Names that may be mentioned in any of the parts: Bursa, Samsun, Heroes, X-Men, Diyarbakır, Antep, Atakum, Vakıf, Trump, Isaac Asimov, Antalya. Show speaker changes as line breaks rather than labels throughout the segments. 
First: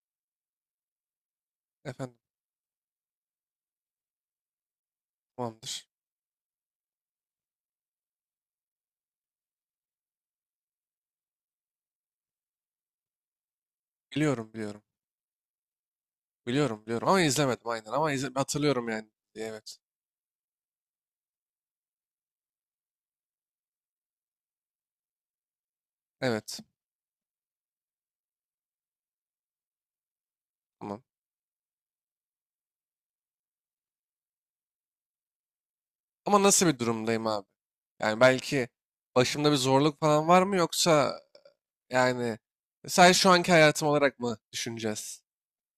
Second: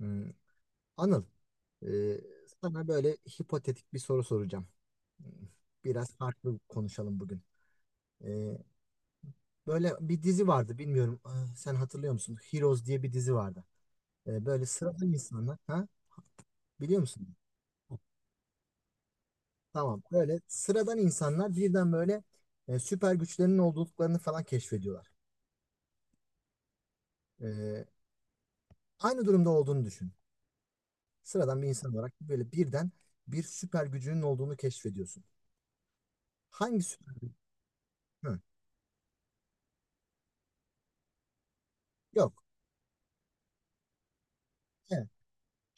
Hmm, Anıl, e,
Efendim
sana böyle hipotetik bir soru soracağım. Hmm,
tamamdır.
biraz farklı konuşalım bugün. E, Böyle bir dizi vardı, bilmiyorum sen hatırlıyor musun? Heroes diye bir dizi vardı.
Biliyorum
Böyle
biliyorum.
sıradan insanlar, ha?
Biliyorum
Biliyor
biliyorum ama
musun?
izlemedim aynen ama izle hatırlıyorum yani. Evet.
Tamam, böyle sıradan insanlar birden böyle süper güçlerinin olduklarını falan keşfediyorlar.
Evet.
E, Aynı durumda olduğunu düşün.
Tamam.
Sıradan bir insan olarak böyle birden bir süper gücünün olduğunu keşfediyorsun.
Ama nasıl bir
Hangi süper?
durumdayım abi? Yani
Hı,
belki başımda bir zorluk falan var mı yoksa yani
yok.
sadece şu anki hayatım olarak mı düşüneceğiz?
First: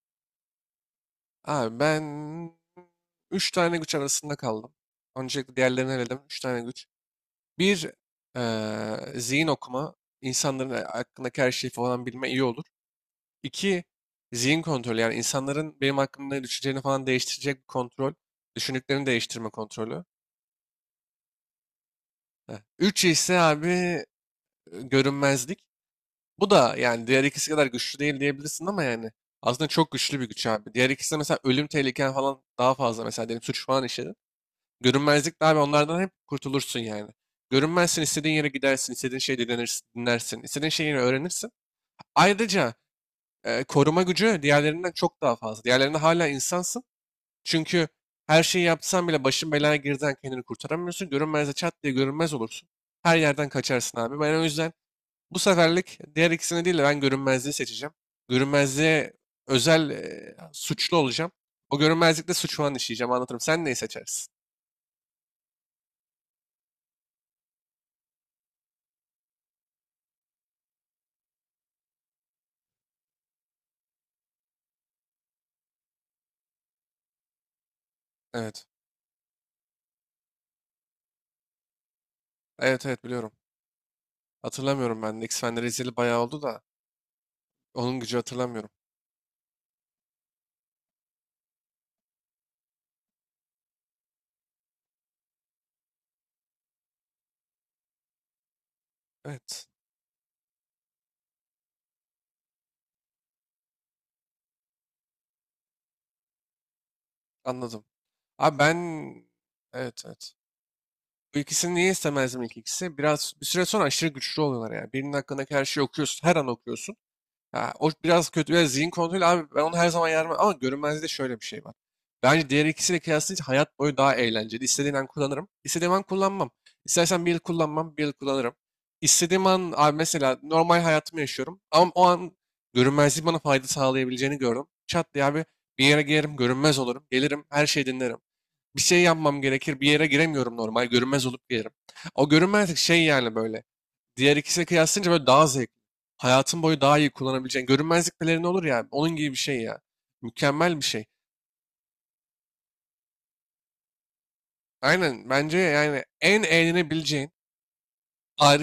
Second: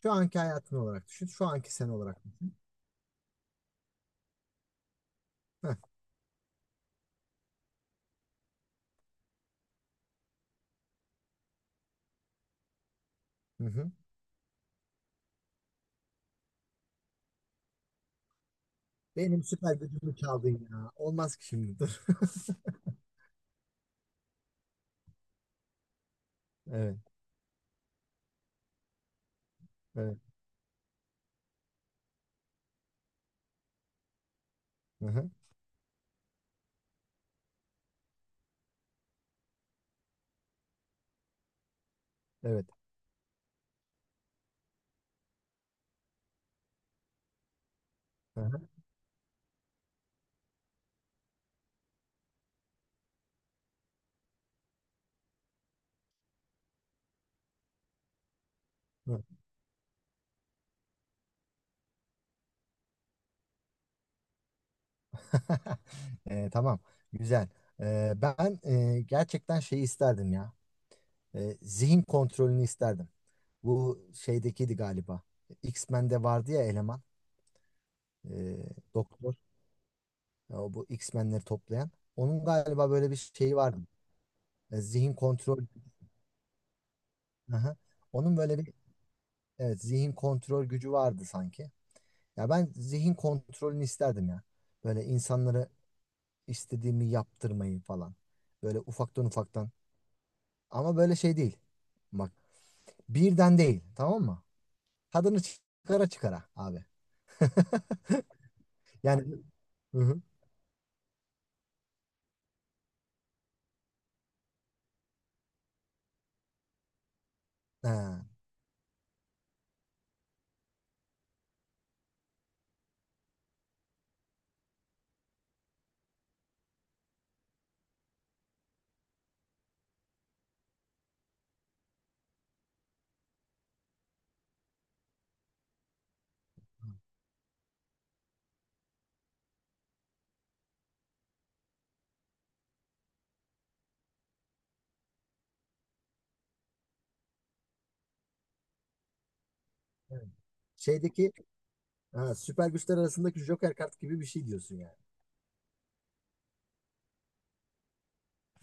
Şu anki hayatın olarak düşün. Şu anki
Abi
sen
ben
olarak düşün.
3 tane güç arasında kaldım. Öncelikle
Heh,
diğerlerini eledim. 3 tane güç. Bir zihin okuma. İnsanların hakkındaki her şeyi falan bilme iyi olur.
hı
İki,
hı.
zihin kontrolü. Yani insanların benim hakkımda ne düşüneceğini falan değiştirecek bir kontrol. Düşündüklerini
Benim
değiştirme
süper
kontrolü.
gücümü çaldın ya. Olmaz ki şimdi dur.
Heh. Üç ise abi görünmezlik. Bu da yani
Evet.
diğer ikisi kadar güçlü değil diyebilirsin ama yani aslında çok
Evet.
güçlü bir güç abi. Diğer ikisi de mesela ölüm tehliken falan daha fazla mesela diyelim suç falan işledin.
Hı hı.
Görünmezlik de abi onlardan hep kurtulursun yani. Görünmezsin istediğin yere gidersin, istediğin şeyi dinlersin, dinlersin, istediğin şeyi yine öğrenirsin.
Evet.
Ayrıca koruma gücü diğerlerinden çok daha fazla. Diğerlerinde hala insansın. Çünkü
Hı
her
hı.
şeyi yapsan bile başın belaya girdiğinden kendini kurtaramıyorsun. Görünmezde çat diye görünmez olursun. Her yerden kaçarsın abi. Ben o yüzden bu seferlik diğer ikisini değil de ben görünmezliği seçeceğim. Görünmezliğe
Hı.
özel suçlu olacağım. O görünmezlikte suç falan işleyeceğim anlatırım. Sen neyi seçersin?
Tamam. Güzel. Ben gerçekten şeyi isterdim ya. Zihin kontrolünü isterdim. Bu şeydekiydi galiba. X-Men'de vardı ya eleman. e,
Evet.
Doktor. O bu X-Men'leri toplayan. Onun
Evet
galiba
evet
böyle bir
biliyorum.
şeyi vardı.
Hatırlamıyorum
Zihin
ben de.
kontrol.
X-Fen'leri izleyeli bayağı oldu da
Hı hı.
onun gücü
Onun böyle
hatırlamıyorum.
bir evet zihin kontrol gücü vardı sanki. Ya ben zihin kontrolünü isterdim ya. Böyle insanları istediğimi yaptırmayı falan. Böyle ufaktan
Evet
ufaktan. Ama böyle şey değil. Bak, birden değil, tamam mı? Tadını çıkara çıkara abi.
anladım. Abi ben...
Yani hı
Evet
hı.
evet. Bu ikisini niye istemezdim ilk ikisi? Biraz bir süre sonra aşırı güçlü oluyorlar yani. Birinin hakkındaki her şeyi okuyorsun. Her an okuyorsun. Ha, o
Ha,
biraz kötü. Biraz zihin kontrolü. Abi ben onu her zaman yarmam. Ama görünmezliği de şöyle bir şey var. Bence diğer ikisiyle kıyaslayınca hayat boyu daha eğlenceli. İstediğim an kullanırım. İstediğim an kullanmam. İstersen bir yıl kullanmam. Bir yıl kullanırım. İstediğim an abi mesela normal hayatımı yaşıyorum. Ama o an görünmezliği bana fayda sağlayabileceğini gördüm. Çat diye abi bir yere girerim. Görünmez olurum. Gelirim. Her şeyi dinlerim bir şey yapmam gerekir. Bir yere giremiyorum normal. Görünmez olup girerim. O görünmezlik şey yani böyle. Diğer ikisine kıyaslayınca böyle daha zevkli. Hayatın boyu daha iyi kullanabileceğin. Görünmezlik pelerini olur ya. Onun gibi bir şey ya.
evet.
Mükemmel bir şey.
Şeydeki ha, süper güçler arasındaki Joker kart gibi bir şey diyorsun yani.
Aynen bence yani en eğlenebileceğin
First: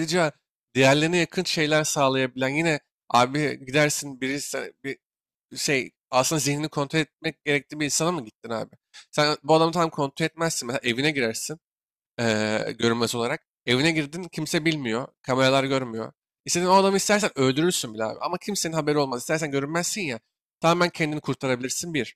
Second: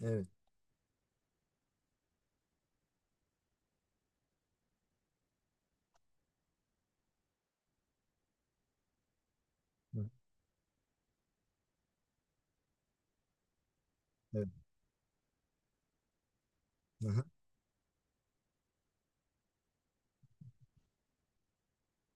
Evet.
diğerlerine yakın şeyler sağlayabilen yine abi gidersin birisi bir şey aslında zihnini kontrol etmek gerektiği bir insana mı gittin abi? Sen bu adamı tam
Hı,
kontrol etmezsin. Mesela evine girersin. Görünmez olarak. Evine girdin
evet.
kimse bilmiyor. Kameralar görmüyor. İstediğin o adamı
Aha,
istersen öldürürsün bile abi. Ama kimsenin haberi olmaz. İstersen görünmezsin ya. Tamamen kendini kurtarabilirsin bir.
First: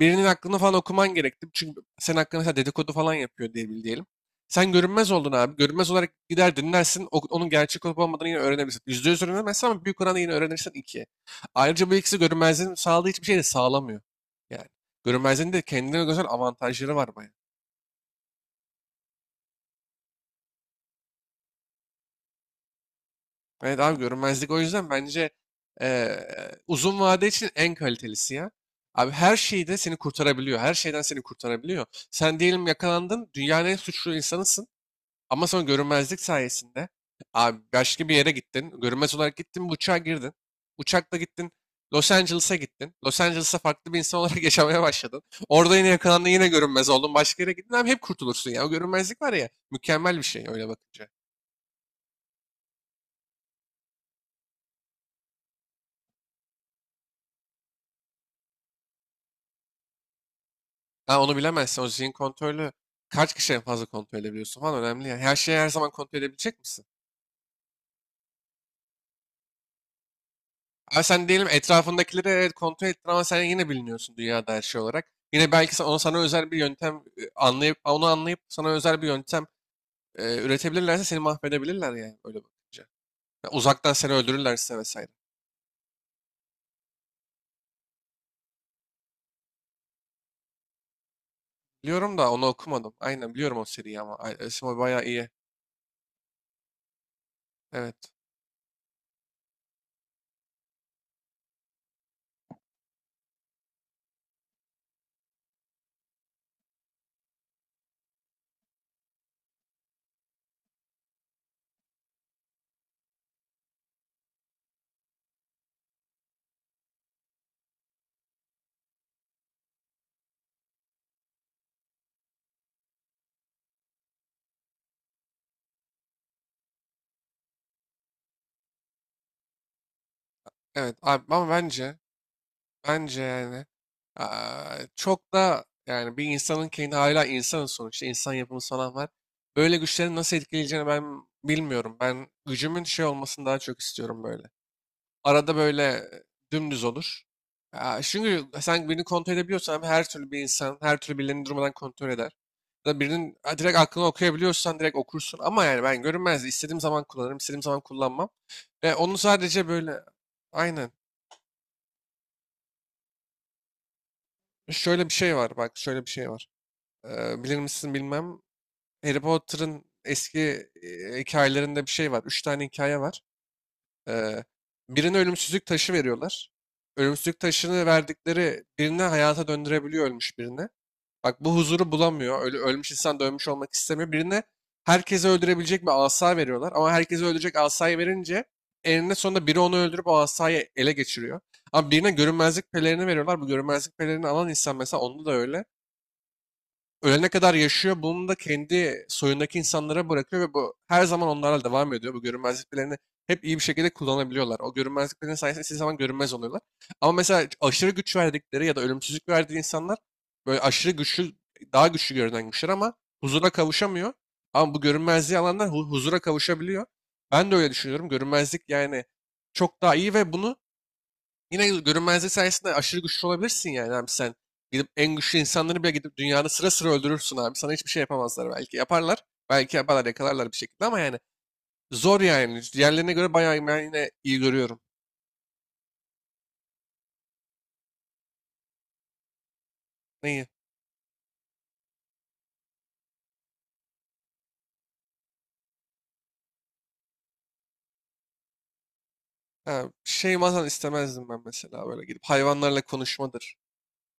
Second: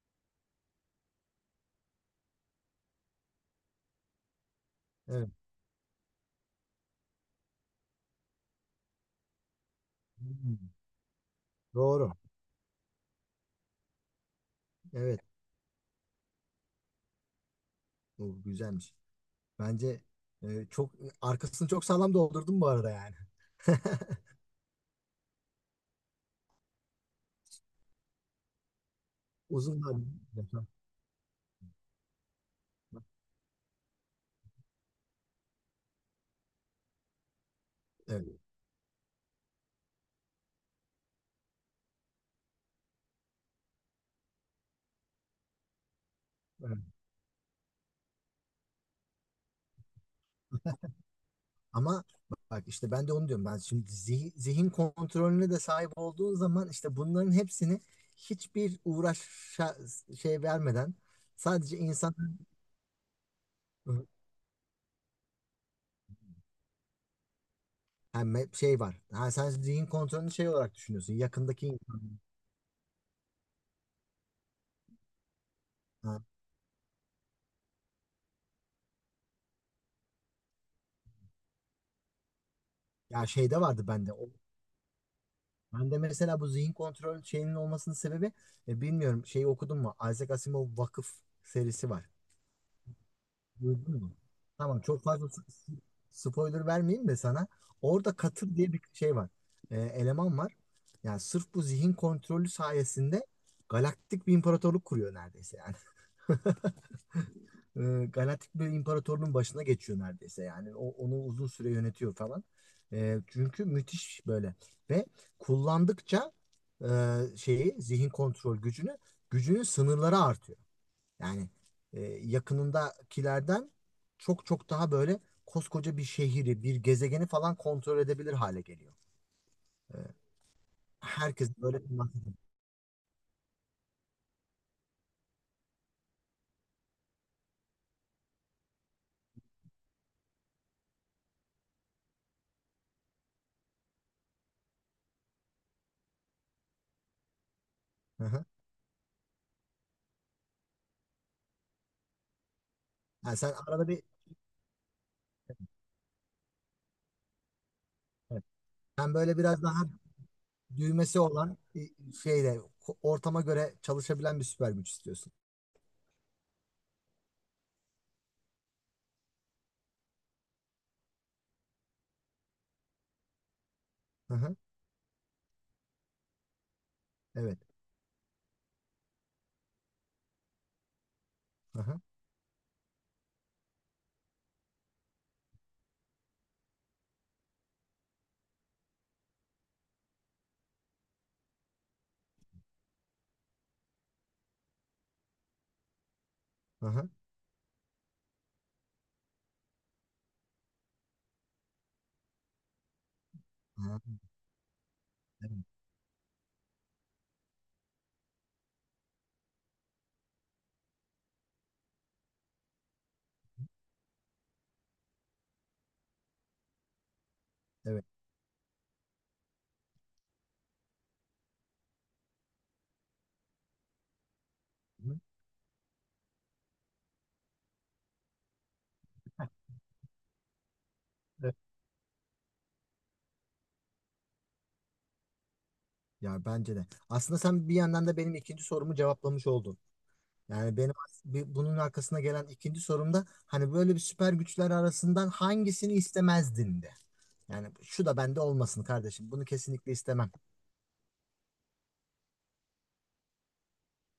Birinin aklını falan okuman gerekti. Çünkü senin hakkında mesela dedikodu falan yapıyor diye bil diyelim. Sen görünmez
evet.
oldun abi. Görünmez olarak gider dinlersin. Onun gerçek olup olmadığını yine öğrenebilirsin. %100 öğrenemezsin ama büyük oranda yine öğrenirsin
Hmm,
ikiye. Ayrıca bu
doğru.
ikisi görünmezliğin sağladığı hiçbir şey de sağlamıyor. Yani
Evet.
görünmezliğin de kendine göre avantajları var baya.
Bu güzelmiş. Bence çok arkasını çok sağlam doldurdum bu arada yani.
Evet abi görünmezlik o yüzden bence eee, uzun vade için en kalitelisi ya. Abi her şeyde seni
Uzunlar.
kurtarabiliyor. Her şeyden seni kurtarabiliyor. Sen diyelim yakalandın, dünyanın en suçlu insanısın. Ama sonra görünmezlik sayesinde abi başka bir yere
Evet.
gittin. Görünmez olarak gittin, bir uçağa girdin. Uçakla gittin, Los Angeles'a gittin. Los Angeles'a farklı bir insan olarak yaşamaya başladın. Orada yine yakalandın, yine
Evet.
görünmez oldun. Başka yere gittin abi hep kurtulursun ya. O görünmezlik var ya, mükemmel bir şey öyle bakınca.
Ama bak işte ben de onu diyorum. Ben şimdi zihin kontrolüne de sahip olduğun zaman işte bunların hepsini hiçbir uğraşa şey vermeden
Ha, onu
sadece
bilemezsin. O zihin
insan
kontrolü kaç kişi en fazla kontrol edebiliyorsun falan önemli ya. Her şeyi her zaman kontrol edebilecek misin?
yani şey var. Ha, sen zihin kontrolünü şey olarak
Abi
düşünüyorsun.
sen diyelim
Yakındaki insan.
etrafındakileri evet kontrol ettin ama sen yine biliniyorsun dünyada her şey olarak. Yine belki ona sana
Ha,
özel bir yöntem anlayıp onu anlayıp sana özel bir yöntem üretebilirlerse seni mahvedebilirler yani öyle bakınca.
ya
Ya
şeyde vardı
uzaktan seni
bende. O,
öldürürlerse vesaire.
ben de mesela bu zihin kontrol şeyinin olmasının sebebi bilmiyorum şeyi okudun mu? Isaac Asimov Vakıf serisi var.
Biliyorum da onu okumadım. Aynen biliyorum o seriyi
Duydun mu?
ama. Ay, Esma
Tamam, çok
bayağı iyi.
fazla spoiler vermeyeyim de sana.
Evet.
Orada Katır diye bir şey var. Eleman var. Yani sırf bu zihin kontrolü sayesinde galaktik bir imparatorluk kuruyor neredeyse yani. Galaktik bir imparatorluğun başına geçiyor neredeyse yani o, onu uzun süre yönetiyor falan. Çünkü müthiş böyle ve kullandıkça e, şeyi zihin kontrol gücünü gücünün sınırları artıyor. Yani yakınındakilerden çok çok daha böyle koskoca bir şehri bir gezegeni falan kontrol edebilir hale geliyor.
Evet abi ama
Herkes böyle
bence
kullanıyor.
Bence yani aa, çok da yani bir insanın kendi hala insanın sonuçta insan yapımı falan var. Böyle güçlerin nasıl etkileyeceğini ben bilmiyorum. Ben gücümün şey olmasını daha çok istiyorum böyle. Arada böyle dümdüz olur. Aa,
Hı
çünkü
hı.
sen birini kontrol edebiliyorsan abi her türlü bir insan her türlü birilerini durmadan kontrol eder. Ya da birinin
Yani sen
ha, direkt
arada bir
aklını okuyabiliyorsan direkt okursun. Ama yani ben görünmez istediğim zaman kullanırım istediğim zaman kullanmam.
evet.
Ve
Sen
onu
böyle biraz
sadece
daha
böyle aynen
düğmesi olan şeyle ortama göre çalışabilen bir süper güç
şöyle bir
istiyorsun.
şey var bak şöyle bir şey var. Bilir misin bilmem. Harry Potter'ın eski hikayelerinde bir şey var. Üç tane hikaye var.
Hı
Eee,
hı,
Birine ölümsüzlük taşı veriyorlar. Ölümsüzlük
evet.
taşını verdikleri birine hayata döndürebiliyor ölmüş birine. Bak bu
Hı
huzuru
hı,
bulamıyor. Öyle ölmüş insan da ölmüş olmak istemiyor. Birine herkesi öldürebilecek bir asa veriyorlar. Ama herkesi öldürecek asayı verince eninde sonunda biri onu öldürüp o asayı ele geçiriyor. Ama birine görünmezlik pelerini veriyorlar. Bu görünmezlik pelerini alan insan mesela onda da öyle
hı hı,
ölene kadar yaşıyor. Bunu da kendi soyundaki insanlara bırakıyor ve bu her zaman onlarla devam ediyor. Bu görünmezliklerini hep iyi bir
hı
şekilde
hı,
kullanabiliyorlar. O görünmezliklerin sayesinde
evet.
istediği zaman görünmez oluyorlar. Ama mesela aşırı güç verdikleri ya da ölümsüzlük verdiği insanlar böyle aşırı güçlü, daha güçlü görünen güçler ama huzura kavuşamıyor. Ama bu görünmezliği alanlar huzura kavuşabiliyor. Ben de öyle
Evet.
düşünüyorum. Görünmezlik yani çok daha iyi ve bunu. Yine görünmezlik sayesinde aşırı güçlü olabilirsin yani abi sen. Gidip
Hı hı,
en güçlü insanları bile gidip dünyanın sıra sıra öldürürsün abi. Sana hiçbir şey yapamazlar belki. Yaparlar. Belki yaparlar yakalarlar bir şekilde ama yani
evet.
zor yani. Diğerlerine göre bayağı ben yine iyi görüyorum.
Ya bence de. Aslında sen bir yandan da benim ikinci sorumu cevaplamış oldun.
Neyi?
Yani benim bunun arkasına gelen ikinci sorumda hani böyle bir süper güçler arasından hangisini istemezdin de. Yani şu da bende olmasın kardeşim. Bunu
Ha,
kesinlikle istemem.
şey falan istemezdim ben mesela böyle gidip hayvanlarla konuşmadır.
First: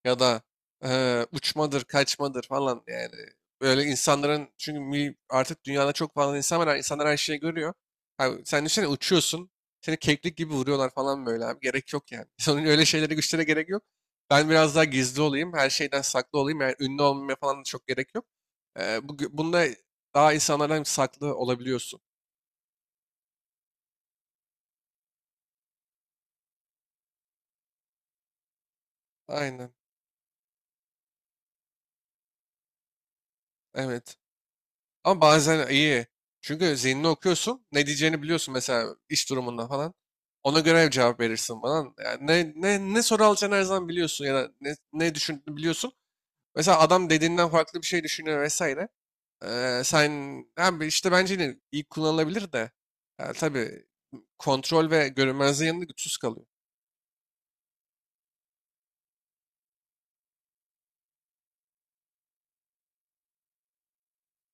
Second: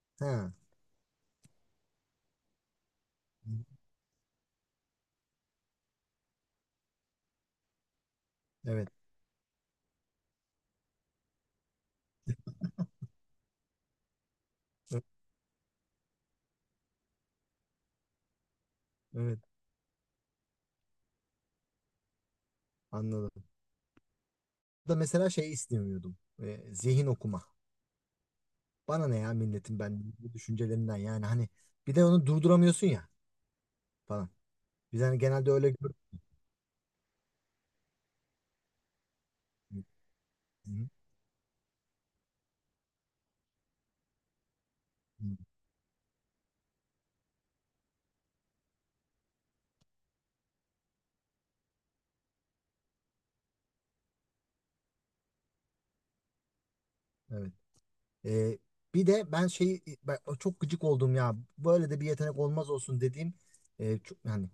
Ya da
Ha.
uçmadır, kaçmadır falan yani. Böyle insanların çünkü artık dünyada çok fazla insan var. İnsanlar her şeyi görüyor. Abi, sen düşünsene
Evet.
uçuyorsun. Seni keklik gibi vuruyorlar falan böyle abi. Gerek yok yani. Sonra öyle şeylere güçlere gerek yok. Ben biraz daha
Evet.
gizli olayım. Her şeyden saklı olayım. Yani ünlü olmaya falan da çok gerek yok. Eee bu,
Evet,
bunda daha insanlardan saklı olabiliyorsun.
anladım. Da mesela şey istemiyordum. Zihin okuma. Bana ne ya
Aynen.
milletin ben bu düşüncelerinden yani hani bir de onu durduramıyorsun ya
Evet.
falan. Biz hani
Ama
genelde
bazen
öyle görüyoruz.
iyi. Çünkü zihnini okuyorsun. Ne diyeceğini biliyorsun mesela iş durumunda falan. Ona göre cevap verirsin falan. Yani ne soru alacağını her zaman biliyorsun ya da ne düşündüğünü biliyorsun. Mesela adam dediğinden farklı bir şey düşünüyor vesaire. Sen abi işte bence yine iyi kullanılabilir de. Yani tabii kontrol ve görünmezliğin yanında güçsüz kalıyor.
Evet. Ee, bir de ben şey ben çok gıcık oldum ya. Böyle de bir yetenek olmaz olsun dediğim çok yani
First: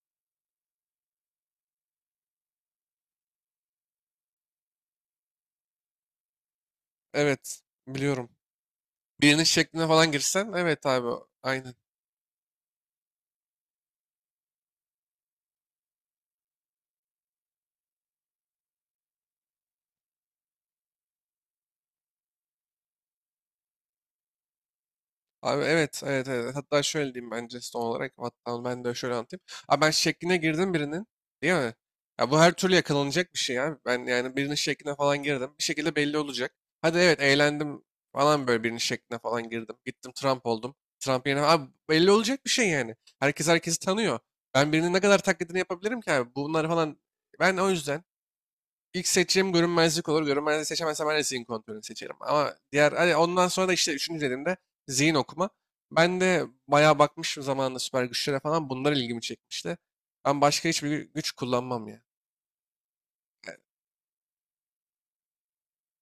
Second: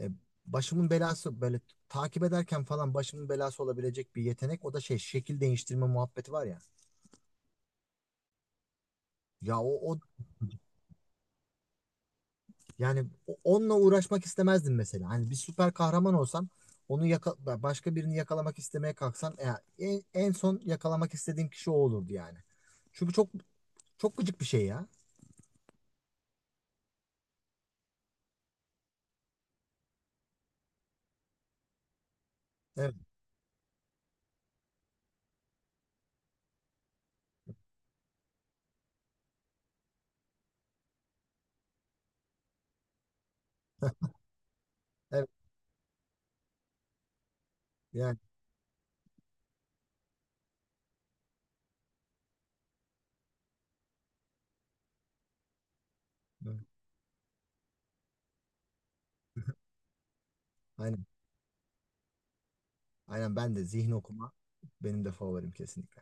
e, başımın belası böyle takip ederken falan başımın belası olabilecek bir yetenek. O da şey şekil değiştirme muhabbeti var ya.
Evet biliyorum. Birinin
Ya o,
şekline
o
falan girsen evet abi aynı.
yani onunla uğraşmak istemezdim mesela. Hani bir süper kahraman olsam onu başka birini yakalamak istemeye kalksam ya en son yakalamak istediğim kişi o olurdu yani. Çünkü çok çok gıcık bir şey ya.
Abi evet, evet, evet. Hatta şöyle diyeyim bence son olarak. Hatta ben de şöyle anlatayım. Abi ben şekline girdim birinin. Değil mi? Ya bu her türlü
Evet,
yakalanacak bir şey abi. Ben yani birinin şekline falan girdim. Bir şekilde belli olacak. Hadi evet eğlendim falan böyle birinin şekline falan girdim. Gittim Trump oldum. Trump yerine... Abi belli olacak bir şey yani. Herkes herkesi tanıyor. Ben birinin ne kadar
evet
taklidini yapabilirim ki abi? Bunları falan... Ben o yüzden
yani
İlk seçeceğim görünmezlik olur. Görünmezliği seçemezsem ben de zihin kontrolünü seçerim. Ama diğer hani ondan sonra da işte üçüncü dediğimde zihin okuma. Ben de
evet.
bayağı bakmışım zamanında süper güçlere falan. Bunlar ilgimi çekmişti. Ben başka hiçbir
Aynen.
güç kullanmam ya.
Aynen ben de zihin okuma benim de favorim kesinlikle.